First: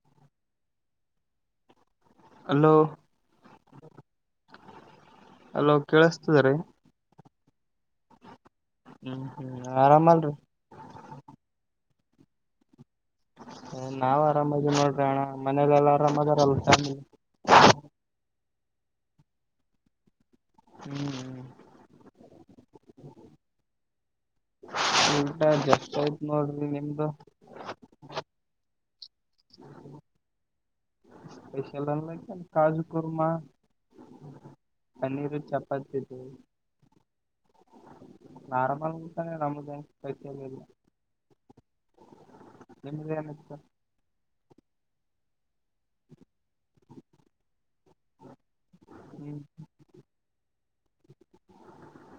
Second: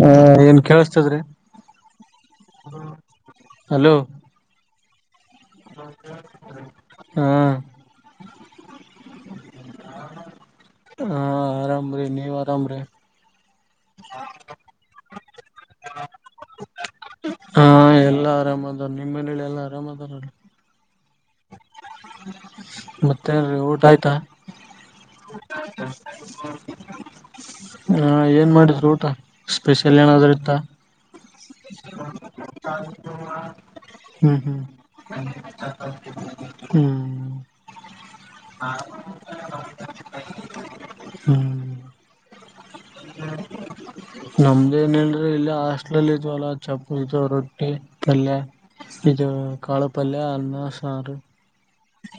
ಹ ಏನ್ ಕೇಳಸ್ತದ್ರಿ ಅಲೋ ಹಲೋ ಅಲೋ ಕೇಳಸ್ತದ್ರೀ ಹ್ಮ ಹ್ಮ್ ಹ್ಮ್ ಆರಾಮಲ್ರಿ ನೀವ ಅರಾಮರಿ ಹ ನಾವ್ ಆರಾಮಾದಿವಿ ನೋಡ್ರಿ ಅಣ್ಣ ಮನೇಲೆೆಲ್ಲಾ ಆರಾಮಾರಲ್ಲ ಚ ಹಾ ಎಲ್ಲಾ ಆರಾಮ್ದಾರ ನಿಮ್ಮ್ ಮನಲಿ ಎಲ್ಲಾ ಆರಾಮ್ದಾರಲ್ಲ ಹ್ಮ್ ಹ್ಮ್ ಮತ್ತೆನರಿ ಊಟ ಆಯ್ತಾ ಊಟ ಜಸ್ಟ್ ಆಯ್ತ್ ನೋಡ್ರಿ ನಿಮ್ದು ಹಾ ಏನ್ ಮಾಡ್ರಿ ಊಟ ಸ್ಪೆಷಲ್ ಏನಾದ್ರೂ ಇತ್ತಾ ಸ್ಪೆಷಲ್ಲ ಕಜು ಕುರ್ಮಾ ಹ್ಮ್ ಹ್ಮ್ ಪನ್ನೀರು ಚಪಾತಿ ಇದು ಹ್ಮ್ ನಾರಮಲ್ ತ ನಮ್ಮತ [unintelligible] ಹ್ಮ್ ನಿಮ್ದ್ ಏನಿತ್ತು ನಮ್ದ ಏನಲ್ರರಿ ಇಲ್ಲಿ ಹಾಸ್ಟ್ಲಲ್ ಇದ್ವಲ್ಲ ಚಪತಿ ರೊಟ್ಟಿ ಪಲ್ಲಯ ಇದು ಹ್ಮ್ ಕಾಳಪಲ್ಲ ಅನ್ನ ಸಾರು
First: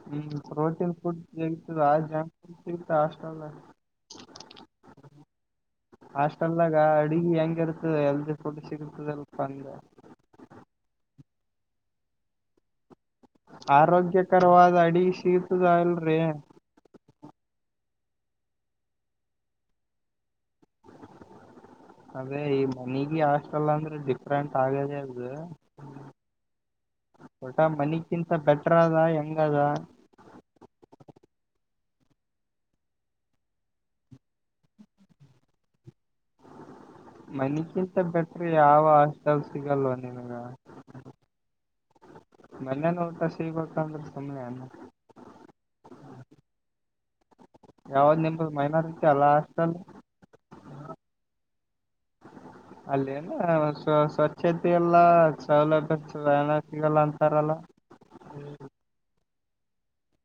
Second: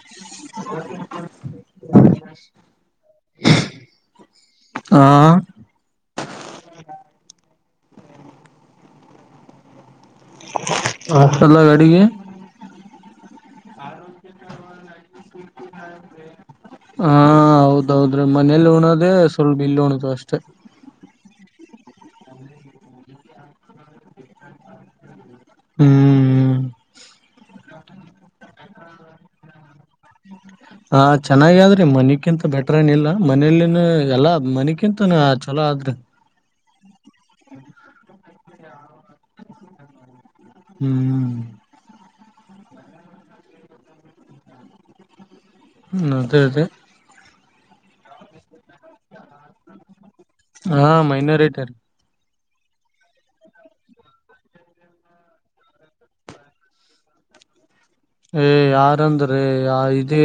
ಹ್ಮ್ ಪ್ರೋಟೀನ್ ಫುಡ್ ಸಿಗತದ ಸಿಗತ ಅಷ್ಟಲ ಅಲ್ಲ ಹಾ ಹಾಸ್ಟೆಲ್ದಾಗ ಅಡ್ಗಿ ಹೆಂಗ ಇರ್ತದ ಎಲ್ದಿ ಫುಡ್ ಸಿಗತದ ಇಲ್ಲಪ್ಪಾ ಅಂದೆ ಹಾಸ್ಟೆಲದಾಗ ಅಡಗಿ ಹಾ ಹೌದು ಆರೋಗ್ಯಕರವಾದ ಅಡಿಗೆ ಸಿಗ್ತದ ಇಲ್ರಿ ಹೌದೌದ್ರಿ ಮನೇಲಿ ಉಣದೆೇ ಸ್ವಲ್ಪ ಇಲ್ಲಿ ಉಣತಿವಿ ಅಷ್ಟೇ ಅದೇ ಈ ಮನೆಗ ಹಾಸ್ಟೆಲ್ ಅಂದ್ರೆ ಡಿಫ್ರೆಂಟ್ ಆಗದೇ ಅದು ಹ್ಮ್ ಹ್ಮ್ ಟ ಮನಗಿಂತ ಬೆಟರ್ ಅದ ಹೆಂಗ್ ಅದ ಮನಗಿಂತ ಬೆಟ್ರನ ಇಲ್ಲ ಮನೇಲಿನು ಎಲ್ಲಾ ಮನಗಿಂತನು ಚಲೋ ಆದ್ರಿ ಹ್ಮ ಮನಗಿಂತ ಬೆಟರ್ ಯಾವ ಹಾಸ್ಟೆಲ್ ಸಿಗಲೋ ನಿನ್ಗ ಹ್ಮ್ ಹ್ಮ್ ಮನ್ಯನ ಊಟಾ ಸಿಗ್ಬೇಕಂದ್ರೆ ಸುಮ್ನೆನೆನ್ನು ಅದೇ ಅದೇ ಯಾವ್ದ್ ನಿಮದು ಮೈನಾರಿಟ ಅಲ್ಲ ಹಾಷ್ಟಲ್ಲ ಹಾ ಮೈನೋರಿಟಿ ರೀ ಅಲ್ಲಿ ಏನ ಸ್ವ ಸ್ವಚ್ಛತೆ ಎಲ್ಲ ಸೌಲಭ್ಯ ಏನ ಸಿಗಲ್ಲ ಅಂತಾರಲ್ಲ ಹೇ ಯಾರಂದ್ರೆ ಇದೀ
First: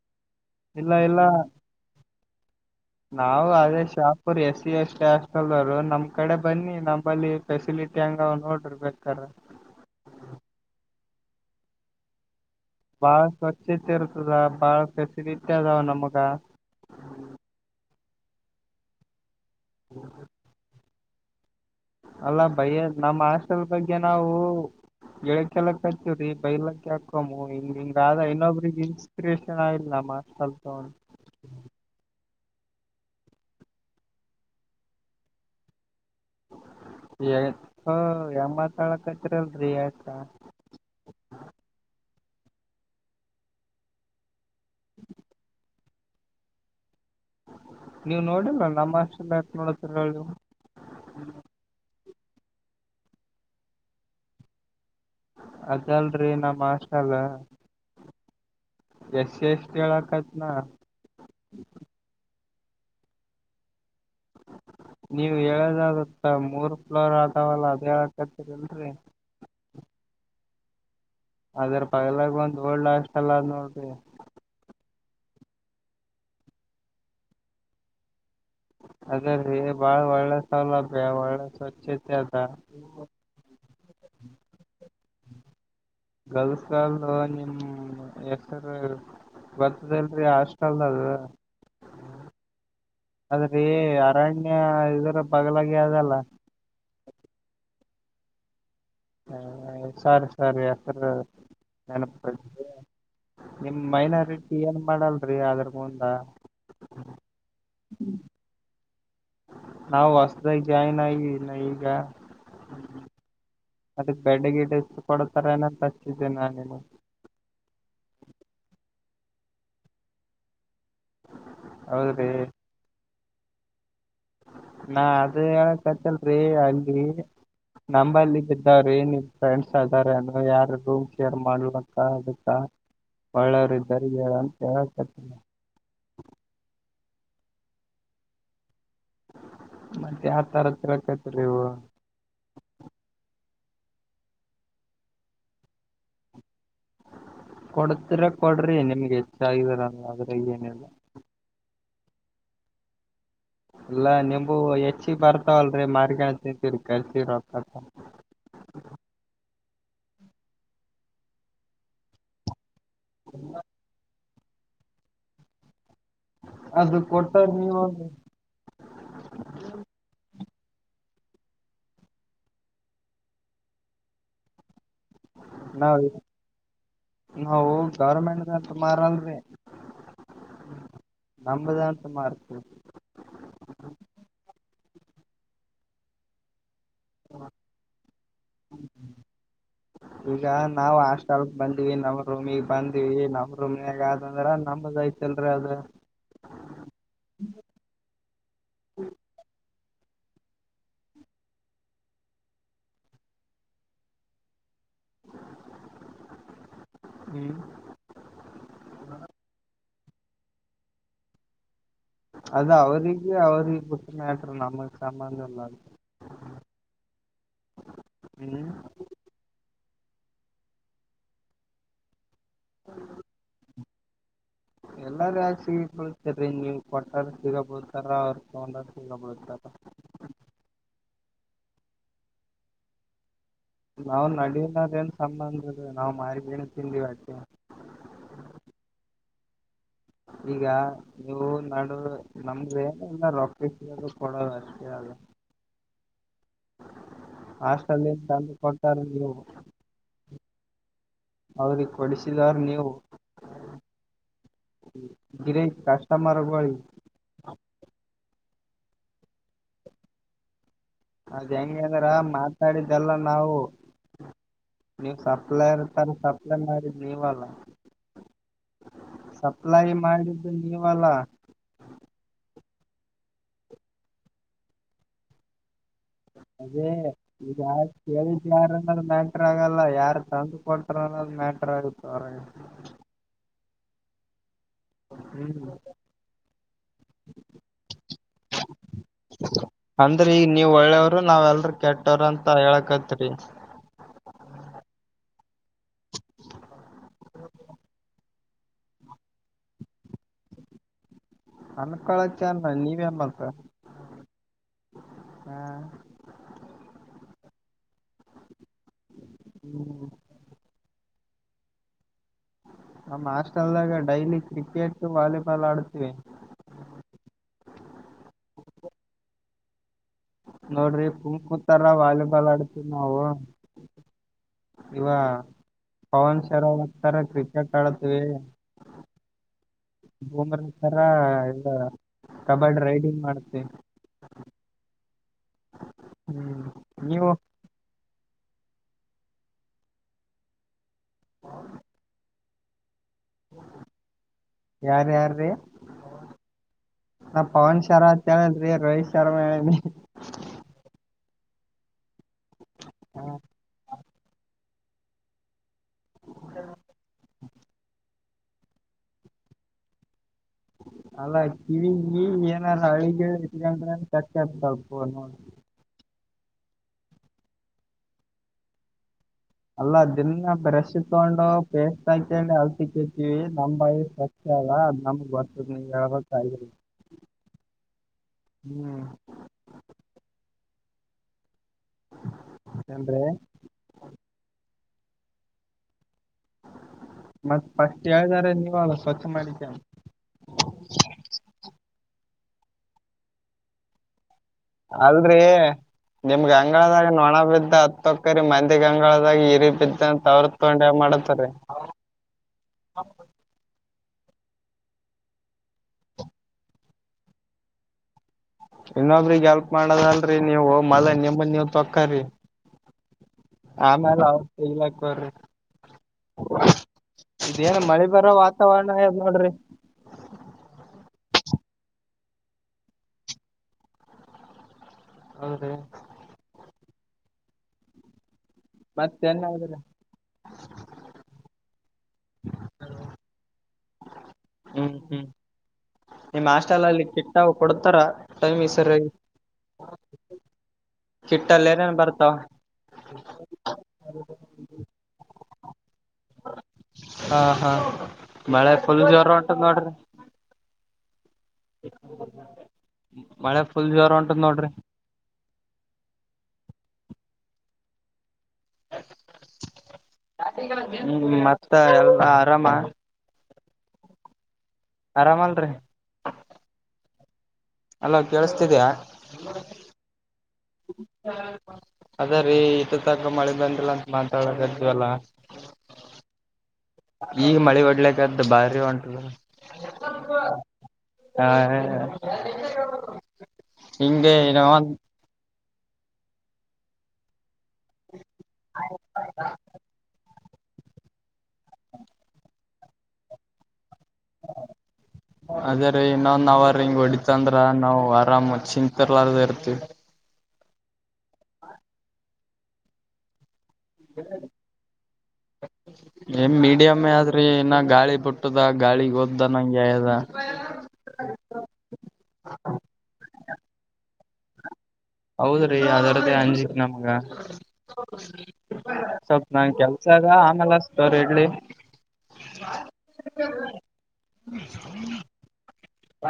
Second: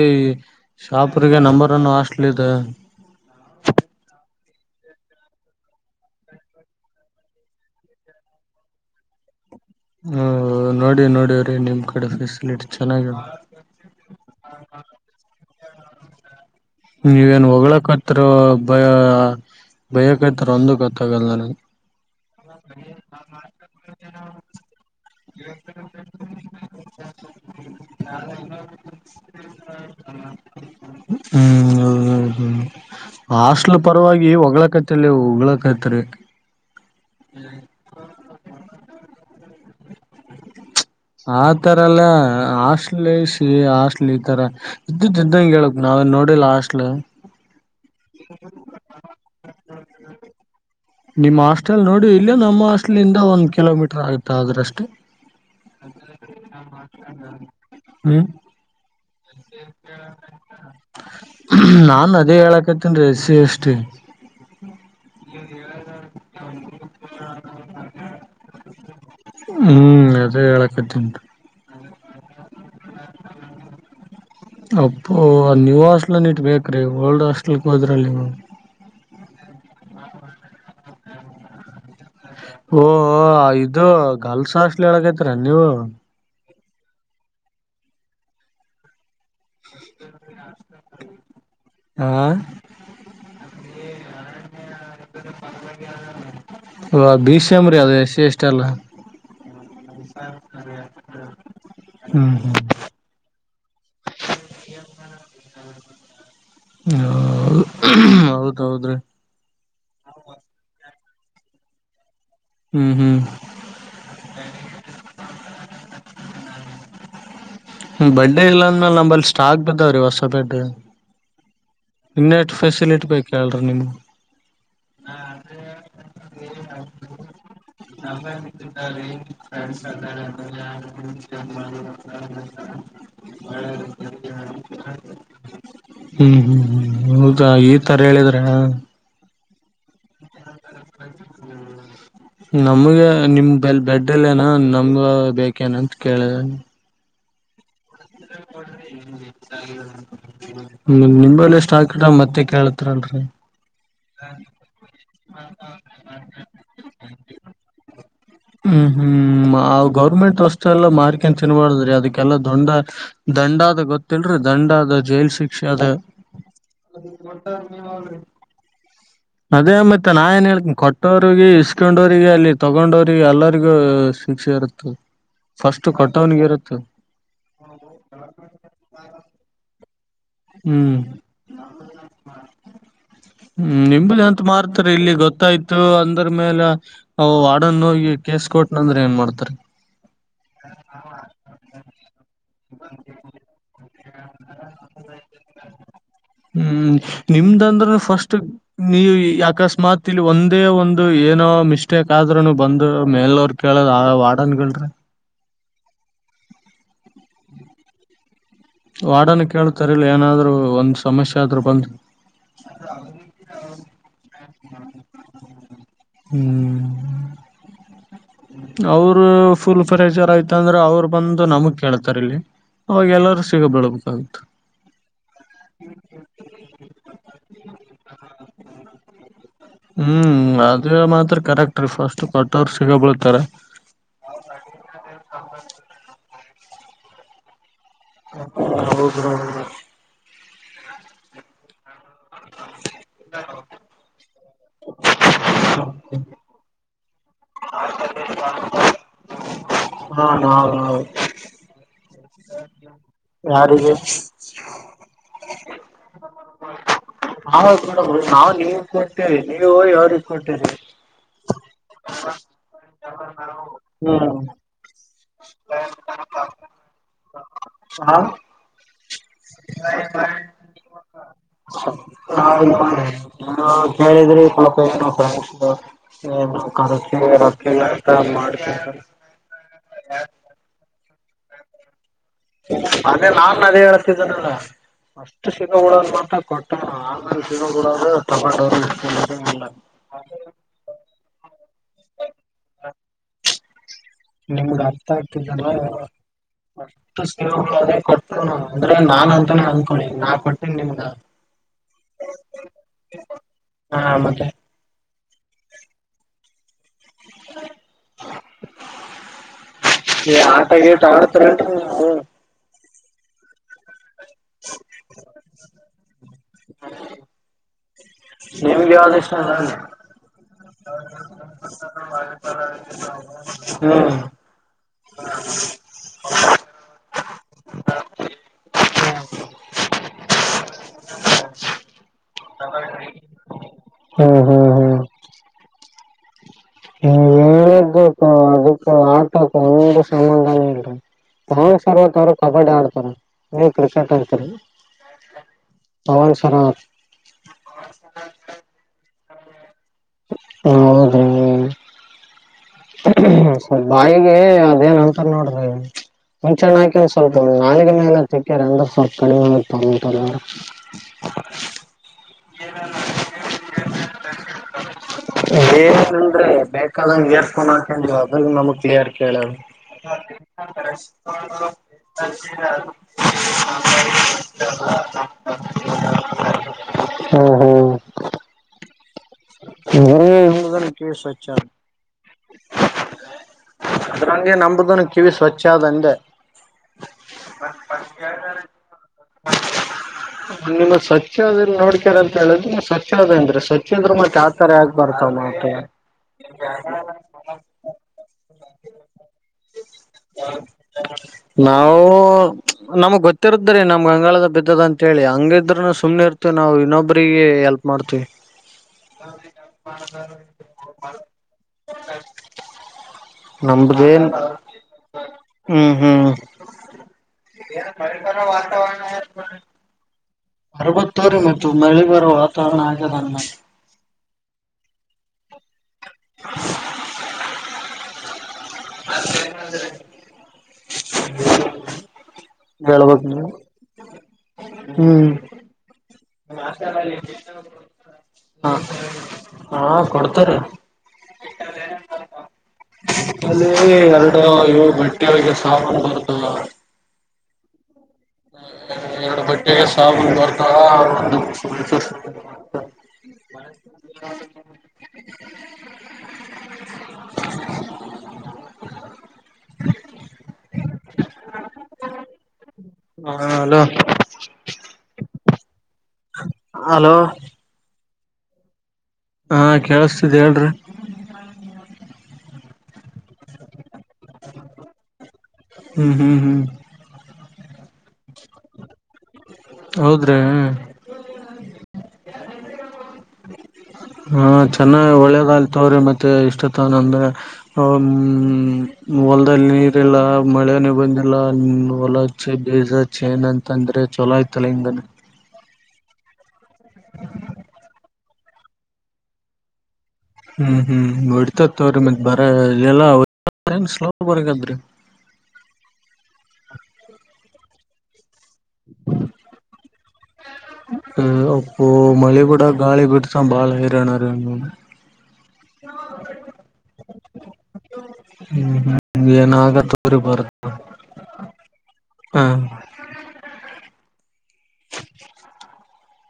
ಇಲ್ಲ ಇಲ್ಲ ಶಾಪುರ ಗೆ ನಂಬರ್ ಒನ್ ಹಾಸ್ಟೆಲ್ [unintelligible] ನಾವು ಅದೇ Shahapur S C S T hostel ನಮ್ ಕಡೆ ಬನ್ನಿ ನಂಬಲ್ಲಿ ಫೆಸಿಲಿಟಿ ಹಂಗ್ ನೋಡ್ರರ್ ಬೇಕಾರೆ ಹ್ಮ್ ನೋಡಿ ನೋಡಿವ್ರೀ ನಿಮ್ಮ್ ಕಡೆ ಫೆಸಿಲಿಟಿ ಚೆನ್ನಾಗಿ ಬಾಳ ಸ್ವಚ್ಛತೆ ಇರ್ತದ ಬಾಳ ಫೆಸಿಲಿಟಿ ಅದಾವ ನಮಗ ನೀವೇನ್ ಹೊಳಕತ್ತಿರಾ ಬಯ ಬಯಕತ್ತೀರಾ ಒಂದು ಗೊತ್ತಾಗಲ್ಲ ನಂಗ ಅಲ್ಲಾ [unintelligible] ನಮ್ಮ ಹಾಸ್ಟೆಲ್ ಬಗ್ಗೆ ನಾವು [unintelligible] ಎಲ್ಲಕ್ ಹಚ್ಚೀವ್ರರಿ ಬೈಲಕ್ ಹಾಕೋಮ ಹಿಂಗ ಹಿಂಗ ಆದ ಇನ್ನೊಬ್ರಿಗೆ ಇನ್ಸ್ಪಿರೇಷನ್ ಆಯಿಲ್ಲ [unintelligible] ಹ್ಮ್ ಹ್ಮ ಹ್ಮ್ ಹಾಸ್ಟ್ಲ್ ಪರವಾಗಿ ಹೊಗ್ಕತಿಲ್ಲಿ ಹೊಗ್ಕೈತ್ರಿ [unintelligible] ಮಾತಾಡಕತ್ರಿಲ್ರಿ ಆಯ್ತಾ ಆತರಲ್ಲ ಹಾಸ್ಟೆಲ್ ಹಾಸ್ಟೆಲ್ ಈತರ ಇದ್ದ ಇದ್ದಂಗೆ ಹೇಳ್ ನಾವ ನೋಡಿ ಹಾಸ್ಟೆಲ್ ನೀವು ನೋಡಿಲ್ಲ ನಮ್ಮ ಹಾಸ್ಟೆಲ್ ಯಕ ನೋಡತಿರ ನೀವು ನಿಮ್ಮ ಹಾಸ್ಟೆಲ್ ನೋಡಿ ಇಲ್ಲ ನಮ್ಮ್ ಹಾಸ್ಟೆಲಿಂದ ಒಂದ್ ಕಿಲೋಮೀಟರ್ ಆಗುತ್ತೆ ಅದ್ರಷ್ಟೆ ಅದಲ್ರಿ ನಮ್ಮ್ ಹಾಸ್ಟೆಲ್ ಹ್ಮ್ ಎಸ್ ಸಿ ಎಸ್ ಟಿ ಹೇಳಾಕತೀನಿ ನಾ ನಾನ್ [unintelligible] ಎಸ್ ಸಿ ಎಸ್ ಟಿ ನೀವ್ ಹೇಳದಾಗುತ್ತ ಮೂರ್ ಫ್ಲೋರ್ ಆದಾವಲ್ಲ ಅದ ಹೇಳಕತ್ತೀರಿ ಅಲ್ರರಿ ಹ್ಮ್ ಅದೇ ಹೇಳಕತಿನ್ರಿ ಅದ್ರ ಪಕ್ಕಾದ್ದಾಗ ಒಂದ್ ಓಲ್ಡ್ ಹಾಸ್ಟೆಲ್ ಅದ್ ನೋಡ್ರಿ ಅಪ್ಪೋ ನೀವು ಹಾಸ್ಟಲನ್ ಇಟ್ಬೇಕುರೀ ಓಲ್ಡ್ ಹಾಸ್ಟೆಲ್ಗೆ ಹೋದ್ರಲ್ಲಿ ನೀವು ಅದೇ ರೀ ಬಾಳ್ ಒಳ್ಳೆ ಸೌಲಭ್ಯ ಒಳ್ಳೆ ಸ್ವಚ್ಛ ಓಹೋ ಇದು ಗರ್ಲ್ಸ್ ಹಾಸ್ಟೆಲ್ ಹೇಳಕತೀರಾ ನೀವು ಗಲ್ಸ್ ಅಲ್ಲಾ [unintelligible] ಬರ್ತದಲ್ರರಿ ಹಾಸ್ಟೆಲ್ದಾಗ ಹಾ ಅದ್ರೀ ಅರಣ್ಯ ಇದ್ರ ಬಗ್ಲಾಗಿ ಅದಲ್ಲ [unintelligible] ಅದು ಎಸ್ ಸಿ ಎಸ್ ಟಿ ಅಲ್ಲ ಹಾ ಸಾರೀ ಸಾರೀ ಹೆಸರು [inaudible] ಹ್ಮ್ ನೇಪಾಯ್ತು ನಿಮ್ ಮೈನಾರಿಟಿ ಏನ್ ಮಾಡಲ್ರಿ ಅದ್ರ ಮುಂದ [unintelligible] ಹೌದೌದು ರೀ ನಾವು ಹೊಸದಾಗಿ ಜಾಯ್ನ್ ಆಗಿನ ಈಗ ಹ್ಮ್ ಹ್ಮ್ ಅದ ಬೆಡ್ ಗಿದು ಎಷ್ಟು ಕೊಡತಾರ ಏನಂತ ಹಚ್ಚಿದ್ದೇ ನಾನುನು ಬೆಡ್ ಇಲ್ಲ ಅಂದ್ಮೇಲೆ ನಂಬಲ್ಲಿ ಸ್ಟಾಕ್ ಬಿದ್ದಾವ್ರೀ ಹೊಸ ಬೆಡ್ ಹೌದ್ರಿ ಇನ್ನ ಎಷ್ಟು ಫೆಸಿಲಿಟಿ ಬೇಕ ಹೇಳರಿ ನಿಮ್ಗೆ ನಾ ಅದ ಹೇಳಾಕತ್ತಿಳ್ರಿ ಅಲ್ಲಿ ನಂಬಲ್ಲಿ ಇದ್ದವರು ಏನ ಫ್ರೆಂಡ್ಸ್ [unintelligible] ಯಾರ ರೂಮ್ ಶೇರ್ ಮಾಡ್ಲ ಅಂತ ಅದಕ್ಕ [inaudible] ಒಳ್ಳೆಯವರು ಇದಾವರಿಗೆ ಹೇಳು ಅಂತ ಹೇಳಕ್ ಹ್ಮ್ ಹ್ಮ್ ಹ್ಮ್ ಹೌದ ಈ ತರ ಹೇಳಿದ್ರ ಮತ್ತೆ ಯಾವ್ ತರ ತಿಳ್ಕತೀರಾ ನೀವು ನಮಗೆ ನಿಮ್ ಬೆಡ್ ಇಲ್ಲ ಏನೋ ನಮಗ ಬೇಕೇನಂತ ಕೇಳಿದ ಕೊಡ್ತರ ಕೊಡ್ರಿ ನಿಮ್ಗೆ ಹೆಚ್ಚಾಗಿದರಲ್ಲ ಅದ್ರಗ ಏನಿಲ್ಲ ನಿಂಬಲ್ಲಿ ಸ್ಟಾಕ್ ಮತ್ತೆ ಕೇಳತ್ರಲ್ರಿ ಇಲ್ಲಾ ನಿಂಬು ಹೆಚ್ಚಿಗೆ ಬರ್ತಾವಲ್ರರಿ ಮಾರಿ ಕಣಂತೀರಿ ಕಲ್ತೀರ [unintelligible] ಹ್ಮ್ ಹ್ಮ್ ಗೌರ್ಮೆಂಟ್ ವಾಸು ಎಲ್ಲ ಮಾರ್ಕೊಂಡು ತಿನ್ಬಾರದ್ರಿ ಅದಕ್ಕೆಲ್ಲಾ ದೊಂಡ ದಂಡ ಆದ ಗೊತ್ತಲ್ರಿ ದಂಡ ಆದ ಜೈಲ್ ಶಿಕ್ಷೆ ಆದ ಅದು ಕೊಟ್ಟವ್ರ ನೀವಲ್ರಿ [unintelligible] ಅದೇ ಮತ್ತೆ ನಾ ಏನ್ ಹೇಳ್ತೀನಿ ಕೊಟ್ಟೋರಿಗೆ ಇಸ್ಕೊಂಡ್ರಿಗೆ ಅಲ್ಲಿ ತಗೊಂಡೋರಿಗೆ ಎಲ್ಲರಿಗೂ ಶಿಕ್ಷೆ ಇರುತ್ತೆ ಫಸ್ಟ್ ನಾವ್ ಕಟ್ಟೋನ್ಗೆ ಇರುತ್ತೆ ನಾವು ಗೌರ್ಮೆಂಟ್ಂತ ಮಾರಲ್ರಿ ಹ್ಮ್ ನಮ್ದಂತ ಮಾರ್ತೀವಿ ಹ್ಮ್ ನಿಂಬಲಿ ಅಂತ ಮಾರ ಆ ಇಲ್ಲಿ ಗೊತ್ತಾಯ್ತು ಅಂದ್ರ ಮೇಲೆ ಅ ವಾಡನ್ ಹೋಗಿ ಕೇಸ್ಕೋಟ್ನ ಅಂದ್ರೆ ಏನ್ ಮಾಡ್ತಾರ ಈಗ ನಾವ ಹಾಸ್ಟೆಲ್ ಬಂದಿವವಿ ನಮ್ ರೂಮಗ್ ಬಂದಿವವಿ ನಮ್ ರೂಮ್ ಯಂದ್ರ ನಮ್ಮದ ಐತಲ್ರರಿ ಅದು ಹ್ಮ್ ನಿಮ್ದಂದ್ರ ಫಸ್ಟ್ ನೀವು ಅಕಸ್ಮಾತ್ ಮ ಇಲ್ ಒಂದೇ ಒಂದು ಏನೋ ಮಿಸ್ಟೇಕ್ ಆದ್ರೂನು ಬಂದ್ ಮೇಲವರ್ ಕೇಳದ ವಾರ್ಡನ್ ಗಲ್ರಿ [unintelligible] ತರಲ್ಲಿ ಏನಾದರರು ಒಂದು ಸಮಸ್ಯೆ ಆದರೂ ಬಂದು ಅದು ಅವ್ರಿಗೆ ಅವ್ರಿಗೆ ಬಿಟ್ಟ ಮ್ಯಾಟರ್ ಅದು ನಮಗೆ ಸಂಬಂಧ ಇಲ್ಲ ಅದು ಹ್ಮ್ ಹ್ಮ್ ಅವರು ಫುಲ್ ಪ್ರೆಷರ್ ಆಯ್ತ ಅಂದ್ರ ಅವ್ರು ಬಂದು ನಮಗ್ ಕೇಳ್ತಾರೆ ಇಲ್ಲಿ ಅವಾಗೆಲ್ಲರುೂ ಸಿಗ ಬಿಲ್ಬೆಕ್ ಆಗತ್ತ ಎಲ್ಲರು ಯಾಕ ಸಿಗಿ ಬೀಳ್ತೀರಿ ನೀ ಕೊಟ್ಟಾರ ಸಿಗ ಬತಾರ ಅವ್ರು [unintelligible] ಕರೆಕ್ಟ ಫಸ್ಟ್ ಕಟೋರ್ ಸಿಗ ಬೀಳುತ್ತಾರೆ ನಾವ್ ನಡಿನದೇನ್ ಸಂಬಂಧ ನಾವ ಮಾಡಿಡಿ ಏನ್ ತಿಂದಿವವಿ ಅಕೆ ಹ ಹೌದ ಹೌದು ಈಗ ನೀವು ನಡು ನಮ್ದೆ ಎಲ್ಲ ರೊಕ್ಕ ಕೊಡೋದು ಅಷ್ಟ [inaudible] ಹಾಸ್ಟಲ್ಲಿ ಇಂದ ತಂದು ಕೊಡ್ಟ್ಟಾರ ನೀವು ಹಾ ಹಾ ಹೂ ಅವ್ರಿಗೆ ಕೊಡಿಸಿದವ್ರ ಯಾರಿಗೆ ಗಿರಿನ್ ಕಸ್ಟಮರ್ ಗೋಳಿಗ ನಾವ ಕೊಡಬುದು ನಾವು ನಿಮಗ ಕೊಟ್ಟೇರಿ ನೀವು ಇವ್ರಿಗೆ ಕೊಟ್ಟೇರಿ ಅದ್ ಹೆಂಗೆ ಅಂದ್ರ ಮಾತಾಡಿದ್ದಲ್ಲ ನಾವು ಹ್ಮ್ ನೀವು ಸಪ್ಲೈರ್ ಸರ್ ಸಪ್ಲೈ ಮಾಡಿದ ನೀವಲ್ಲ ಹ ಸಪ್ಲೈ ಮಾಡಿದ್ದು ನೀವಲ್ಲಾ [unintelligible] ಏನೋ ಅದೇ ಕರ್ಸಿ ಈಗ ಯಾರ ರೊಕ್ಕ ಕೇಳಿದ ಯಾರ ಮಾಡ್ತ ಅನ್ನ ಮ್ಯಾಂಟರ್ ಆಗಲ್ಲ ಯಾರು ತಂದು ಕೊಡ್ತಾರ ಅನ್ನೋ ಮ್ಯಾಟರ್ ಆಗತ ಮಾರಯ್ಯ ಅದೇ ನಾನ್ ಅದೇ ಹೇಳತಿದ್ದನಲ್ಲ ಅಷ್ಟು ಹ್ಮ್ ಸಿಗೋಬಡೋದು ಮಾತ್ರ ಕೊಟ್ಟ ಆ ಸಿಗೋ ಬಿಡದ್ರ [unintelligible] ಅಂದ್ರ ಈಗ ನೀವ್ ಒಳ್ಳೇವರು ನಾವ್ ಎಲ್ರ ಕೆಟ್ಟವ್ರ ಅಂತ ಹೇಳಕತ್ರಿ ನಿಮಗ ಅರ್ಥ ಆಗ್ತಿಲ್ಲ ಲಾ ಮ ಅದೇ ಕೊಟ್ಟೇ ಅಂದ್ರೆ ನಾನ್ ಅಂತಾನೇ ಅಂದಕೊಂಡಿ ನಾನ್ ಕೊಟ್ಟನ ನಿಮಗ ಅಂಕೋಲೋದ ಚಂದ ನೀವೇನ ಮತ್ತ ಹಾ ಮತ್ತೆ ಹ್ಮ್ ಈ ಆಟಗಿಟ್ ಆಡ್ [unintelligible] ನಮ್ಮ ಹಾಸ್ಟೆಲ್ದಾಗ ಡೈಲಿ ಕ್ರಿಕೆಟ್ ವಾಲಿಬಾಲ್ ಆಡುತ್ತಿವಿ ನಿಮ್ಗೆ ಯಾವ್ದ ಇಷ್ಟ ನಾ ನೋಡ್ರಿ ಸುಮ್ಮ ಕುಂತು ಆರ ವಾಲಿಬಾಲ್ ಆಡ್ತೀವಿ ನಾವು ಹ್ಮ್ ಇವ ಪವನ್ ಶರಾ ತರ ಕ್ರಿಕೆಟ್ ಆಡುತ್ತವಿ ಬೂಮ್ರ ತರ ಎಲ್ಲ ಕಬಾಡಿ ರೈಡಿಂಗ್ ಮಾಡುತ್ತೆ ಹ್ಮ್ ಹ್ಮ್ ಹ್ಮ್ ಹ್ಮ್ ನೀವು ಹೇಳ ಅದಕ್ಕ ಆಟೋಕ್ ಒಂದ್ ಡೇಸ್ ಲೀವ್ ಇಲ್ಲ ಇಲ್ಲಿ ಹಾ ಸರ್ವ ತರ ಕಬಡ್ಡಿ ಆಡ್ತರ ಯಾರ್ಯಾರ್ರೀ [unintelligible] ನಾ ಪವನ್ ಶರತ್ ಅಡ್ತ್ ಹೇಳಿದ್ರಿ ರೋಹಿತ್ ಶರ್ಮ ಹೇಳಿ [unintelligible] ಸ್ವಲ್ಪ್ ಬಾಯಿಗೆ ಅದೇನ್ ಅಂತಾರ ನೋಡ್ರ ಮುಂಚೆಳಿಕಿ ಸ್ವಲ್ಪ ನಾಲಿಗೆ ಮೇಲೆ ತೆಕ್ಕಾರಂದ್ರ ಸ್ವಲ್ಪ ಕಡಿಮ ಆತ್ ಅಂತಾರ. [unintelligible] ಅಲ್ಲ ಕಿವಿಗಿ ಏನಾರ ಹಳಿಗೆಳಿ ಇಟ್ಕಂಡ್ರ ಅಂತ್ ಕಟ್ಟ ತಲ್ ಫೋನು. ಅದ್ ಬೇಕಾದಂಗ್ ಏರ್ ಫೋನ್ ಹಾಕೊಂಡಿವ ಅದ್ರ ನಮಗ್ ಕ್ಲಿಯರ್ ಕೇಳದ್ ಅಲ್ಲ ದಿನ ಬ್ರೆಶ್ ತಗೊಂಡು ಪೇಸ್ಟ್ ಹಾಕ್ಯಂಡು ಹಲ್ ತಿಕ್ಕಿರ್ತೀವಿ ನಮ್ ಬಾಯಿ ಫ್ರೆಶ ಅಗ ಹ ನಮ್ಗ್ ಗೊತ್ತದ್ ನಿಮ್ ಬಳಗ [unintelligible] ಹ್ಮ್ [unintelligible] ಕೆ ಸ್ವಚ್ಛ ಏನ್ರೀ ಅದರಂಗೆ ನಂದುದುನು ಕಿವಿ ಸ್ವಚ್ಛ ಅದಂದೆ. ಮತ್ತ್ ಫಸ್ಟ್ ಯಾವ್ದಾರೆ ನೀವ್ ಅಲ್ಲ ಸ್ವಚ್ ಮಾಡಿದ್ದ ನಿಮ ಸ್ವಚ್ಛ ನೋಡ್ಕ್ಯಾರ ಅಂತ ಹೇಳಿದ್ರ ಸ್ವಚ್ವಾದ ಅಂದ್ರೆ ಸ್ವಚ್ಛಂದ್ರ ಮತ್ತ್ ಆ ಅಲ್ರಿ ನಿಮಗ ಅಂಗಳದಾಗ ನೊಣ ಬಿದ್ದ ಹತ್ತೊಕ್ಕರಿ ಮಂದಿಗ್ ಅಂಗಳ ಮಾಡತಾರಿ ನಾವು ನಮ್ಗ್ ಗೊತ್ತಿರತ್ರಿ ನ ನಮ ಅಂಗಾಳದ ಬಿದ್ದದ ಅಂತೇಳಿ ಹಂಗಿದ್ರುನು ಸುಮ್ನೆ ಇರ್ತೀವಿ ನಾವು ಇನ್ನೊಬ್ರಿಗೆ ಎಲ್ಪ್ ಮಾಡ್ತೀವಿ. ಇನ್ನೊಬ್ರಗ್ ಎಲ್ಪ್ ಮಾಡದಲ್ರಿ ನೀವು ಮಲ ನಿಮ್ಮನ್ ನೀವ ತೊಕ್ಕ ರಿ. ನಮ್ದ್ ಬೀ ಇಗ್ಲಾಕ್ ಬರ್ರೀ. ಇದೇನ್ ಮಳಿ ಬರೋ ವಾತಾವರಣ ಅಯ್ದ್ ನೋಡ್ರಿ. ಅರವತ್ತರು ಮತ್ತು ಮಳೆ ಬರುವ ವಾತಾವರಣ ಆಗದಣ್ಣ. ಹೌದ್ರಿ ಮತ್ತೆನ್ ನಡ್ದದ ಹೇಳ್ಬೇಕು ನೀವ್ ಹ್ಮ್ ಹ್ಮ್ ನಿಮ್ ಹಾಸ್ಟೆಲಲ್ಲಿ ಕಿಟ್ಟ ಕೊಡ್ತಾರ ಹಾ ಟೈಮಿಗ್ ಸರ್ಯಾಗಿ. ಹಾ ಕೊಡ್ತಾರೆ ಕಿಟ್ಟಲ್ ಎನೇನ್ ಬರ್ತ ಕಿಟ್ಟಲ್ಲಿ ಎರಡು ಇವ್ ಬಿಟ್ಟಿ [unintelligible] ಹಾ ಹಾ ಮಳೆ ಫುಲ್ ಜೋರ್ ಎರಡು ಹೊಂಟದ್ ಬಟ್ಟೆಗೆ ನೋಡ್ರಿ ಸಾಬುನ್ ಕೊಡ್ತಾರ. ಮಳೆ ಫುಲ್ ಜೋರ್ ಹೊಂಟದ್ ನೋಡ್ರಿ [inaudible] [inaudible] ಹ್ಮ್ ಮತ್ತ ಎಲ್ಲ ಆರಾಮ. ಹಾ ಹಲೋ ಆರಾಮಲ್ರಿ ಹಲೋ ಹಲೋ ಕೇಳಿಸ್ತಿದಿಯ. ಹಾ ಕೇಳಸ್ತಿದೆ ಹೇಳ್ರಿ ಅದ ರೀ ಇತ್ ತಕ ಮಳೆ ಬಂದಿಲ್ಲ ಅಂತ ಮಾತಾಡಕತ್ವಲ್ಲ. ಹ್ಮ್ ಹ್ಮ್ ಹ್ಮ್ ಈಗ ಮಳೆ ಓಡ್ಲಕ್ಕಾದ್ದು ಬಾರಿ ಉಂಟದ್ರ್ ಹೌದ್ರಿ ಹಾ [unintelligible] ಹಾ ಚಲೋ ಒಳ್ಳೆದಾಗ್ಲ್ ತವ್ರ ಮತ್ತೆ ಇಷ್ಟ ತಾನಂದು ಹೊಲ್ದಲ್ಲಿ ನೀರಿಲ್ಲ. ಮಳೆನೆ ಬಂದಿಲ್ಲ ಹೊಲ ಹಚ್ಚ್ ಬೀಜ ಹಚ್ಚನ್ ಅಂತಂದ್ರೆ ಚೊಲೋ ಆಯ್ತಲ್ಲ ಹಿಂಗನ್ ಅದೇ ರೀ ಇನ್ನೊನ್ ಅವರ್ ಹಿಂಗ್ ಹೊಡಿತಂದ್ರ ನಾವು ಆರಾಮ್ ಚಿಂತಿರ್ಲಾರದ ಇರ್ತಿವಿ. ಹ್ಮ್ ಹ್ಮ್ ಹೊಡ್ತತ್ ತೋರಿ ಮತ್ ಬರೆ ಇಲ್ಲೆಲ್ಲಾ ಏನ್ ಮೀಡಿಯಂ ಆದ್ರೆ ಇನ್ನ ಗಾಳಿ ಬು ಟ್ಟದ ಗಾಳಿ ಓದ್ದ ನಂಗ್ ಆಗ್ಯದ ಅಪ್ಪೋ ಮಳೆ ಕೂಡ ಗಾಳಿ ಬಿಡತಾ ಬಾಳ ಹೈರನ ರ ಹೌದ್ರಿ ರಿ ಅದರದ್ದೇ ಅಂಜಿಕ್ ನಮ್ಗ ಹ್ಮ್ ಸ್ವಲ್ ಏನ್ ನಂಗ್ ಕೆಲ್ಸ ಆಗತ್ತವ್ರಿ ಅದ ಬರತ್ ಆಮೇಲೆತವ್ರ ಇಡ್ಲಿ ಹ ಬ